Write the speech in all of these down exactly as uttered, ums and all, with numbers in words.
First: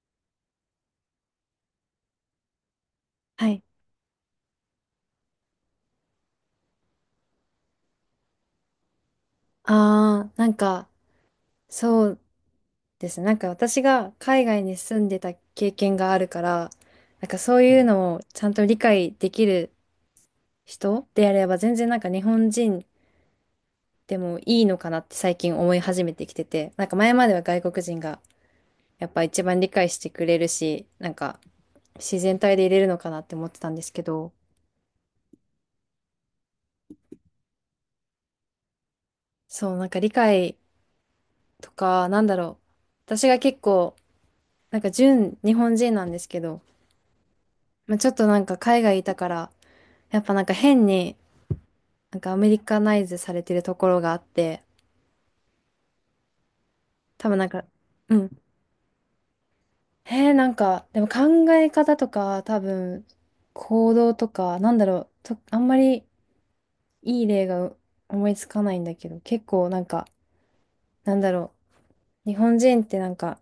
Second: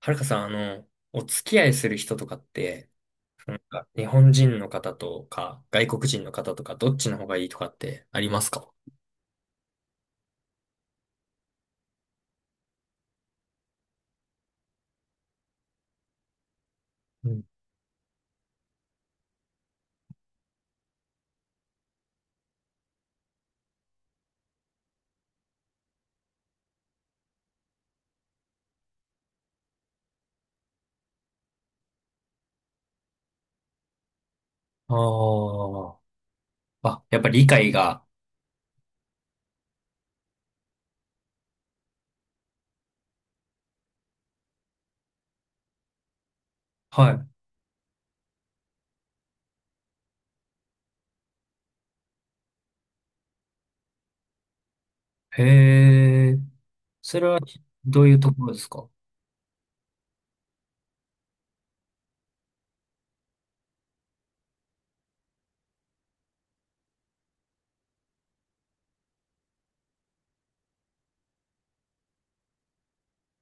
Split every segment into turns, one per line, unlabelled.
はるかさん、あの、お付き合いする人とかって、
は
なん
い。
か日本人の方とか、外国人の方とか、どっちの方がいいとかってありますか？
ああ、なんか、そうですね。なんか私が海外に住んでた経験があるから、な
う
んか
ん。
そういうのをちゃんと理解できる人であれば、全然なんか日本人でもいいのかなって最近思い始めてきてて、なんか前までは外国人がやっぱ一番理解してくれるし、なんか自然体でいれるのかなって思ってたんですけど、
ああ、あ、やっぱり理解が、
そう、なんか理解とか、なんだろう。私が結構、なんか純日本人なんですけど、
は
まあ、ちょっとなんか海外いたから、やっぱなんか変になんかアメリカナイズされてるところがあって、
い。へえ。それ
多分
は
なんか、
どうい
う
う
ん。
ところですか？
えー、なんか、でも考え方とか多分行動とか、なんだろう、と、あんまりいい例が思いつかないんだけど、結構なんか、なんだろう、日本人ってなんか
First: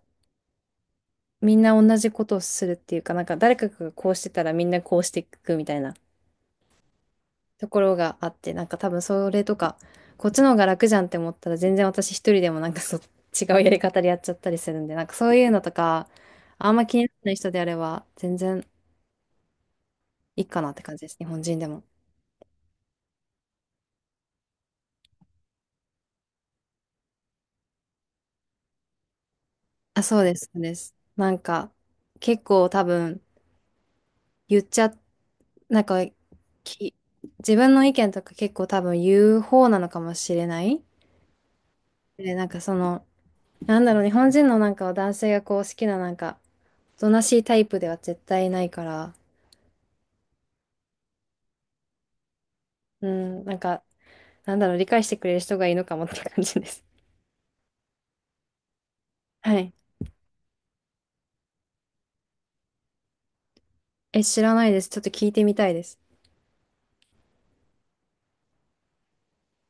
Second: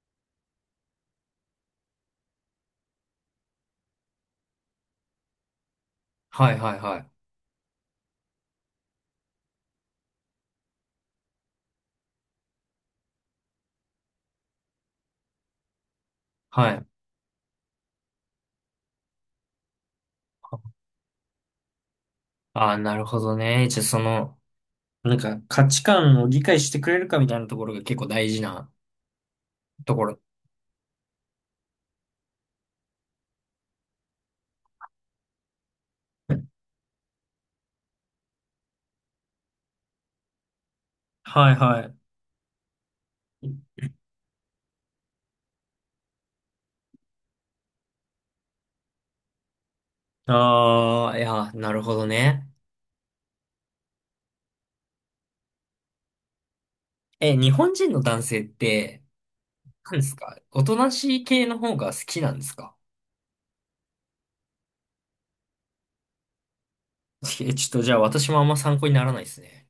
みんな同じことをするっていうか、なんか誰かがこうしてたらみんなこうしていくみたいな。
はいはいはい。
ところがあって、なんか多分それとか、こっちの方が楽じゃんって思ったら全然私一人でもなんかそ違うやり方でやっちゃったりするんで、なんかそういうのとか、
は
あん
い。
ま気にならない人であれば全然いいかなって感じです、日本人でも。
ああ、なるほどね。じゃあその、なんか価値観を理解してくれるかみたいなところが結構大事なと
あ、
ころ。
そうです、そうです。なんか結構多分言っちゃ、なんかき、自分の意見とか結構多分言う方なのかもしれない。
はいはい。
で、なんかその、なんだろう、日本人のなんか男性がこう好きななんか、おとなしいタイプでは絶対ないから、
ああ、いや、なるほどね。
うん、なんか、なんだろう、理解してくれる人がいいのかもって感じです。
え、日本人の男性って、
はい。
何ですか？おとなしい系の方が好きなんですか？
え、知らないです。ちょっと聞いてみたいです。
え、ちょっとじゃあ私もあんま参考にならないですね。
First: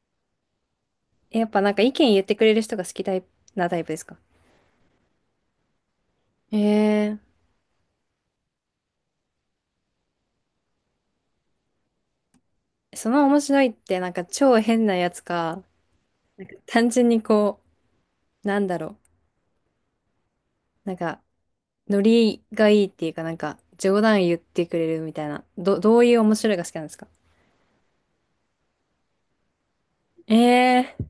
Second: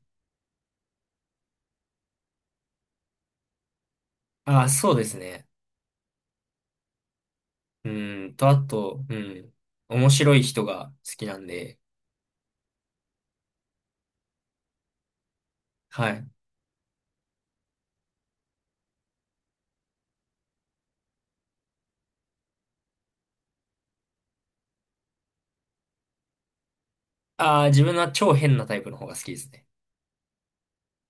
え、やっぱなんか意見言ってくれる人が好きタイプなタイプですか？
あ、そうですね。
ええ
うーんと、あと、うん。面白い人が好きなんで、
ー、その面白いってなんか超変なやつか、
はい。
単純にこう、なんだろう、なんか、ノリがいいっていうかなんか、冗談言ってくれるみたいな、ど、どういう面白いが好きなんですか？
あー、自分は超変なタイプの方が好きですね。
ええー、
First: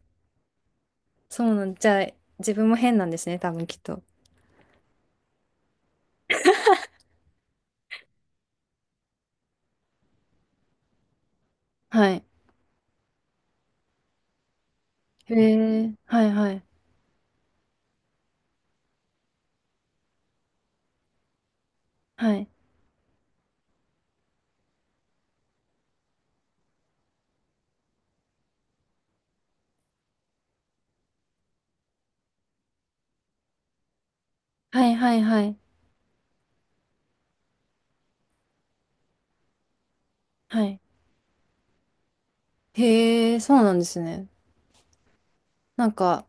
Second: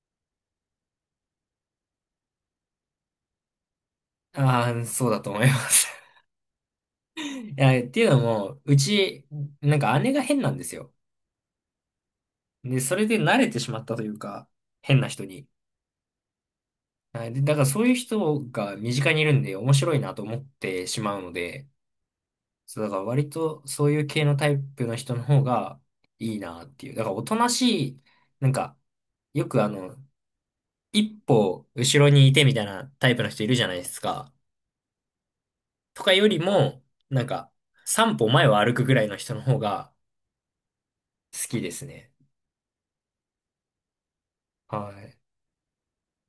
そうなん、じゃあ、自分も変なんですね、多分きっと。
あー、そうだと思います。いや、っていうのも、うち、なんか姉が変なんですよ。
はい。
で、それで慣れてしまったというか、変な人
え
に。
えー、はいはい。
はい。で、だからそういう人が身近にいるんで面白いなと思ってしまうので、
はい。
そう、だから割とそういう系のタイプの人の方がいいなっていう。だからおとなしい、なんか、よくあの、いっぽ後ろにいてみたいなタイプの人いるじゃないですか。
はいはいはい。
とかよりも、なんか、さんぽ前を歩くぐらいの人の方が
はい。
好きですね。
へえ、そうなんですね。
はい。
なんか、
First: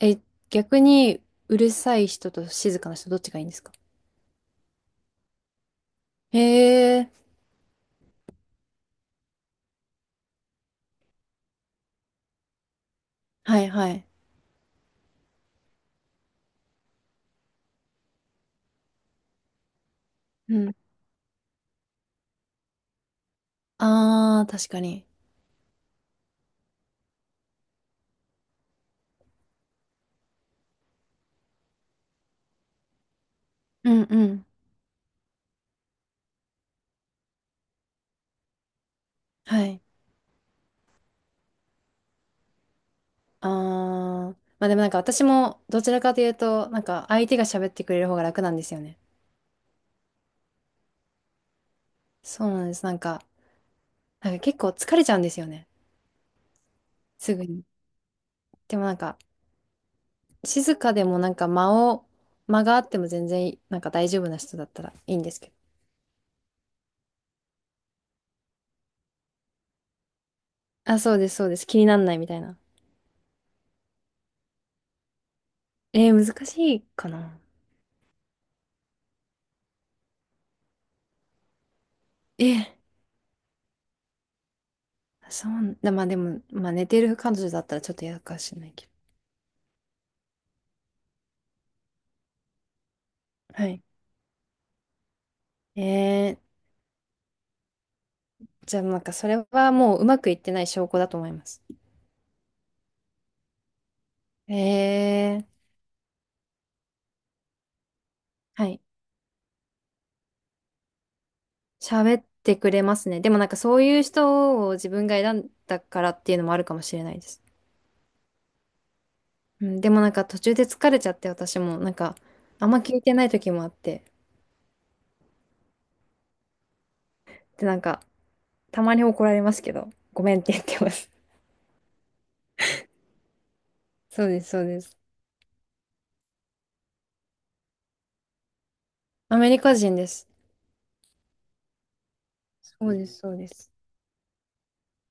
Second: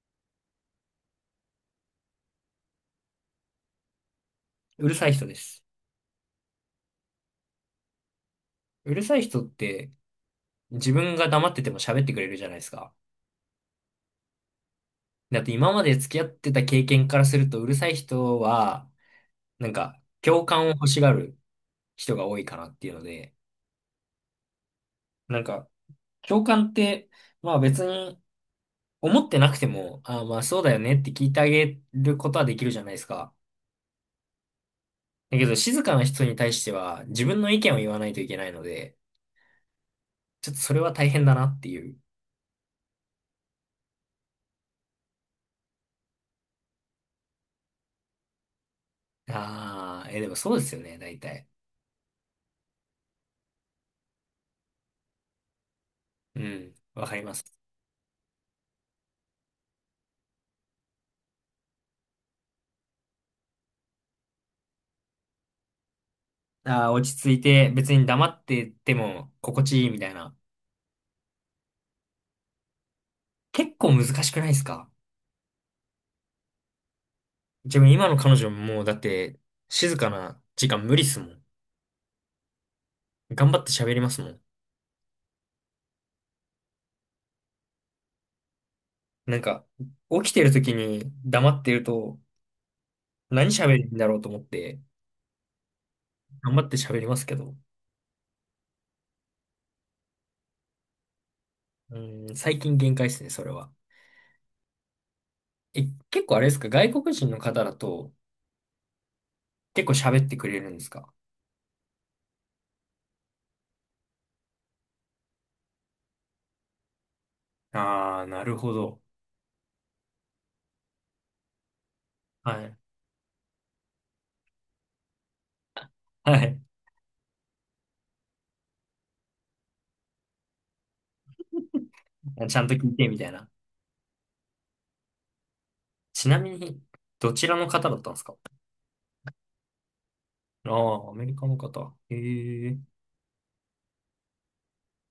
え、逆に、うるさい人と静かな人、どっちがいいんですか？
うるさい人です。
へえ、
うるさい人って、自分が黙ってても喋ってくれるじゃないですか。
はいはい。
だって今まで付き合ってた経験からすると、うるさい人は、なんか、共
う
感を
ん。
欲しがる人が多いかなっていうので、
ああ、確かに。
なんか、共感って、まあ別に思ってなくても、ああまあそうだよねって聞いてあげることはできるじゃないですか。
うんうん。
だけど静かな人に対しては自分の意見を言わないといけないので、
はい。
ちょっとそれは大変だなっていう。
ああ、まあでもなんか私も、どちらかというと、なんか相手が喋ってくれる方が楽なんですよね。
ああ、え、でもそうですよね、大体。
そうなんです。なんか、なんか結構疲れちゃうんですよね。
うん、わかりま
すぐ
す。
に。でもなんか、静かでもなんか間を、間があっても全然、なんか大丈夫な人だったらいいんですけど。
ああ、落ち着いて別に黙ってても心地いいみたいな。
あ、そうです、そうです。気になんないみたいな。
結構難しくないですか？
えー、難しいかな。
自分今の彼女ももうだって静かな時間無理っすもん。
えー
頑張って喋りますもん。
そう、だまあでも、まあ寝てる彼女だったらちょっと嫌かもしれないけど。
なんか、起きてる時に黙ってると、何
は
喋
い。
るんだろうと思って、
え
頑
ー、
張って喋りますけど、
じゃあなんかそれはもううまくいってない証拠だと思います。
うん、最近限界ですね、それは。
えー、
え、結構あれですか、外国人の方だと、
はい。
結構喋ってくれるんですか？
喋ってくれますね。でもなんかそういう人を自分が選んだからっていうのもあるかもしれないです。
ああー、なるほど。
うん、でもなんか途中で疲れちゃって私もなんか
は
あん
い。
ま聞いてない時もあって。
はい。
でなんかたまに怒られますけど、ごめんって言ってます。
ちゃんと聞いて、みたいな。
そうです、そうです。
ちなみに、どちらの方だったんですか？
アメリカ人です。
ああー、アメリカの方。へえ。
そうです、そうです。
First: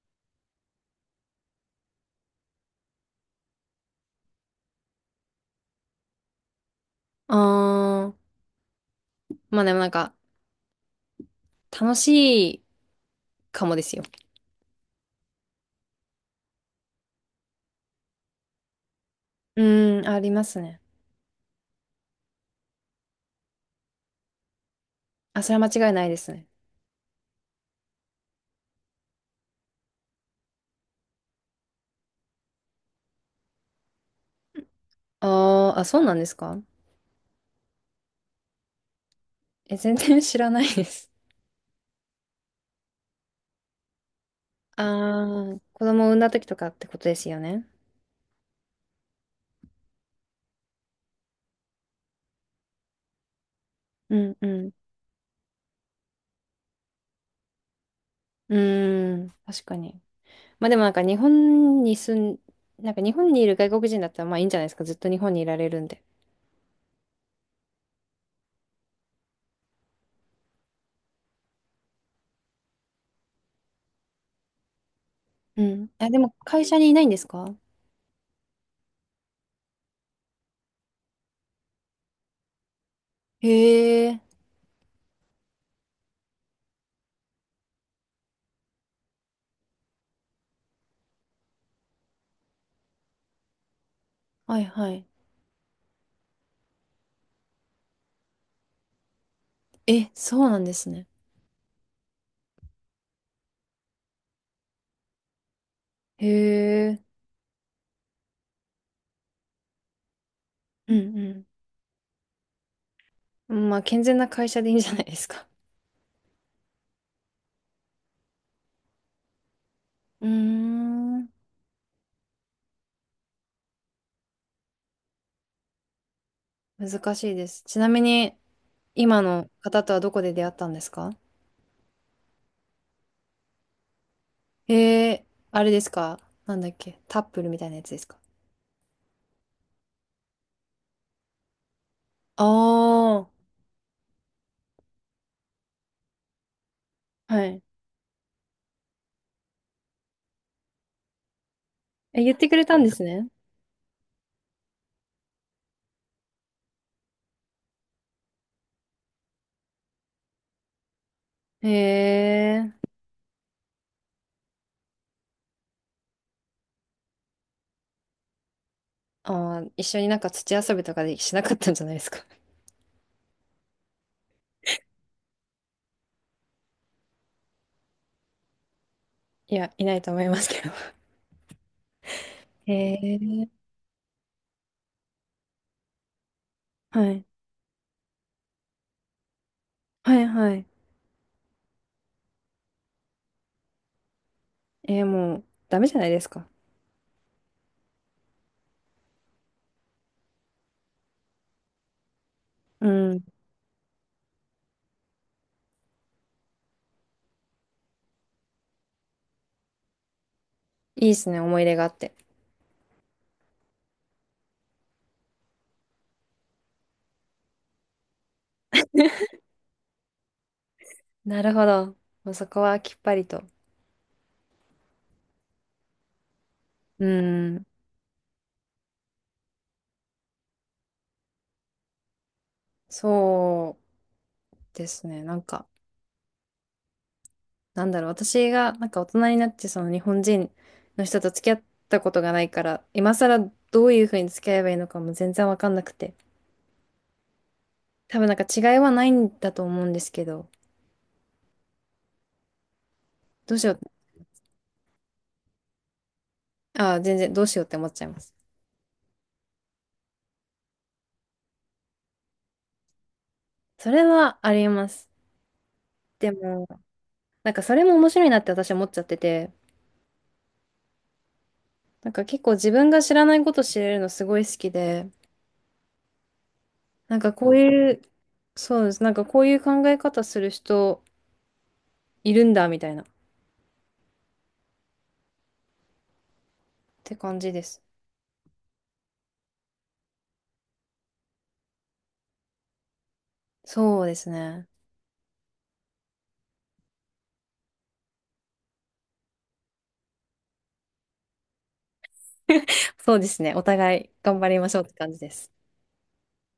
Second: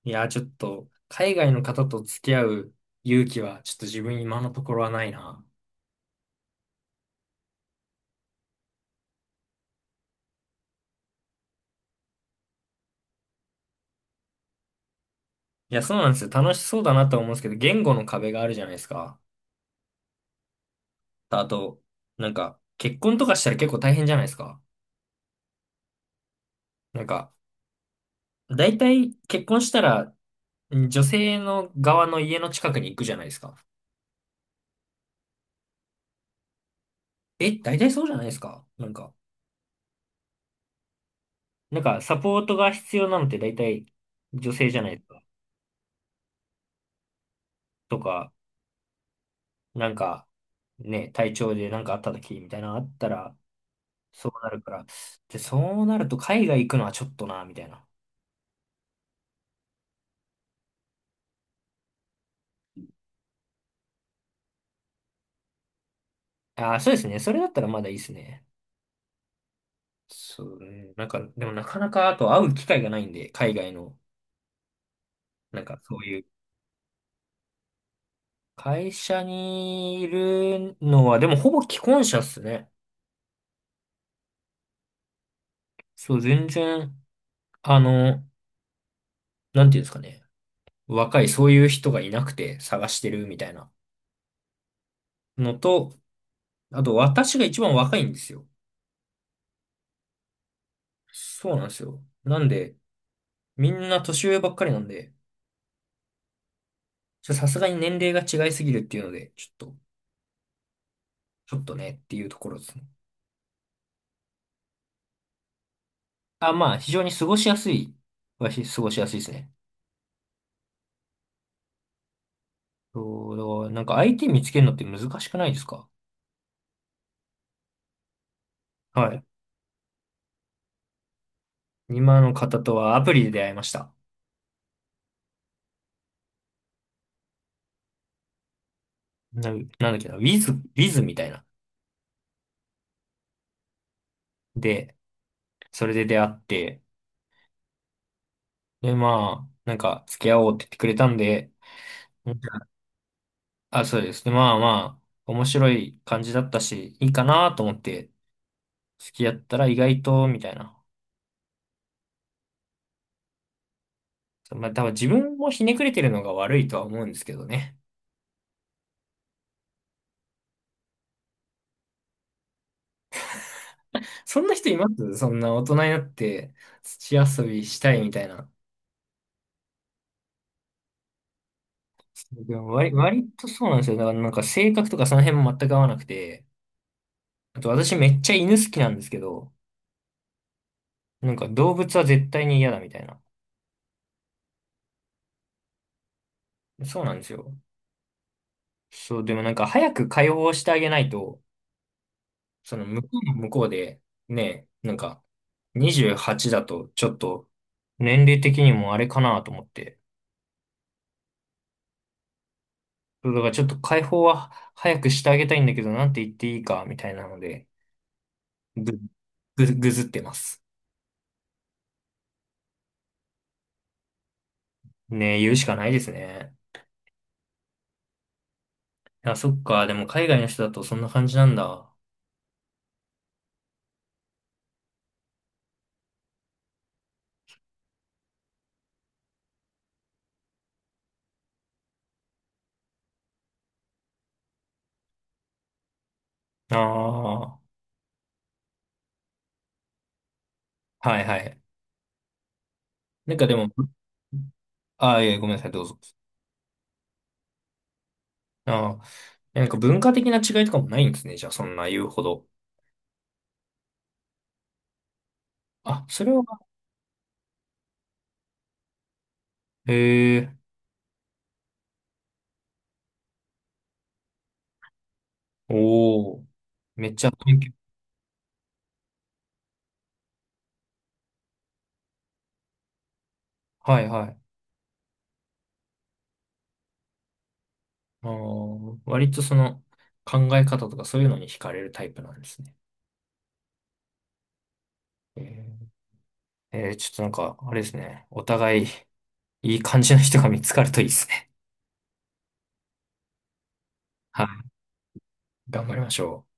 いやちょっと、海外の方と付き合う勇気は、ちょっと自分今のところはないな。
あー、まあでもなんか、楽しいかもですよ。
いや、そうなんですよ。楽しそうだなとは思うんですけど、言語の壁があるじゃないですか。
うーん、ありますね。
あと、なんか、結婚とかしたら結構大変じゃないですか。
あ、それは間違いないですね。
なんか、大体結婚したら、ん女性の側の家の近くに行くじゃないですか。
あー、あ、そうなんですか？
え、大体そうじゃないですか。なんか、
え、全然 知らないです。
なんか、サポートが必要なのって大体女性じゃないですか。
あー、子供を産んだ時とかってことですよね。
とか、なんか、ね、体調でなんかあった時みたいなのあったら、
う
そう
んう
なる
ん。
から。で、そうなると海外行くのはちょっとな、みたいな。
うーん、確かに。まあでもなんか日本に住ん、なんか日本にいる外国人だったらまあいいんじゃないですか。ずっと日本にいられるんで。
ああ、そうですね。それだったらまだいいですね。そうね。なんか、でもなかなか、あと会う機会がないんで、海外の、な
う
んか
ん。
そう
あ、
い
で
う、
も会社にいないんですか？
会社にいるのは、でもほぼ既婚者っすね。
へえ、
そう、全然、あの、なんていうんですかね。若い、そういう人がいなくて探してるみたいな
はいはい。
のと、あと私が一番若いんですよ。
え、そうなんですね。
そうなんですよ。なんで、みんな年上ばっかりなんで、
へえ。
ちょさすがに年齢が違いすぎるっていうので、ちょっと、
うん
ちょっとねっていうところですね。
うん。まあ、健全な会社でいいんじゃないですか。
あ、まあ、非常に過ごしやすい。わし、過ごしやすいですね。
うーん。
そう、なんか相手見つけるのって難しくないですか？
難しいです。ちなみに、
は
今
い。
の方とはどこで出会ったんですか？
今の方とはアプリで出会いました。
えー、あれですか？なんだっけタップルみたいなやつですか？
な、なんだっけな、ウィズ、ウィズみたいな。
ああー、
で、それで出会って、
はい。
で、まあ、なんか、付き合おうって言ってくれたんで、
え、
う
言っ
ん。
てくれたんですね。
あ、そうです。で、まあまあ、面白い感じだったし、いいかなと思って、付き合ったら意外と、みたいな。
へえ。
まあ、多分自分もひねくれてるのが悪いとは思うんですけどね。
ああ、一緒になんか土遊びとかでしなかったんじゃないですか。
そんな人います？そんな大人になって土遊びしたいみたいな。
いや、いないと思いますけど。
でも
へ
割、割と
え。
そうなんですよ。だからなんか性格とかその辺も全く合わなくて。あと私めっちゃ犬好きなんですけど、
はいはいはい。
なんか動物は絶対に嫌だみたいな。
えー、もう、ダメじゃないですか。
そうなんですよ。そう、でもなんか早く解放してあげないと、その
う
向こ
ん。い
うも向こうで、ね、なんかにじゅうはちだとちょっと年齢的にもあれかなと思って。
いですね、思い出があって。
そうだからちょっと解放は早くしてあげたいんだけど、なんて言っていいかみたいなので。ぐ、ぐず、ぐずってます。
なるほど。もうそこはきっぱりと。
ねえ、言うしかないですね。
うん、
あ、そっか。でも海外の人だとそんな感じなんだ。
そうですね。なんか、なんだろう、私がなんか大人になってその日本人の人と付き合ったことがないから、今更どういうふうに付き合えばいいのかも全然わかんなくて。
ああ、は
多分なんか違いはないんだと思うんですけど、
いはい。なんかで
どうし
も、
よう、
ああ、いえ、ごめんなさい、どうぞ。
ああ、全然どうしようって思っちゃいます。
ああ、なんか文化的な違いとかもないんですね。じゃあ、そんな言うほど。
それはあります。
あ、それ
で
は、
も、なんかそれも面白いなって私は思っちゃってて、
へえ、
なんか結構自分が知らないこと知れるのすごい好きで、
おお、めっ
なん
ちゃ
かこ
勉
う
強。
いう、そうです。なんかこういう考え方する人いるんだ、みたいな。っ
はいはい。
て感じです。
あー割とその考え方とかそういうのに惹かれるタイプなんですね。
そうですね。
えー、えーちょっとなんか、あれですね。お互いいい感じの人が見つかるといいですね。
そうですね。お互い頑
は
張り
い。
ましょうって感じです。
頑張りましょう。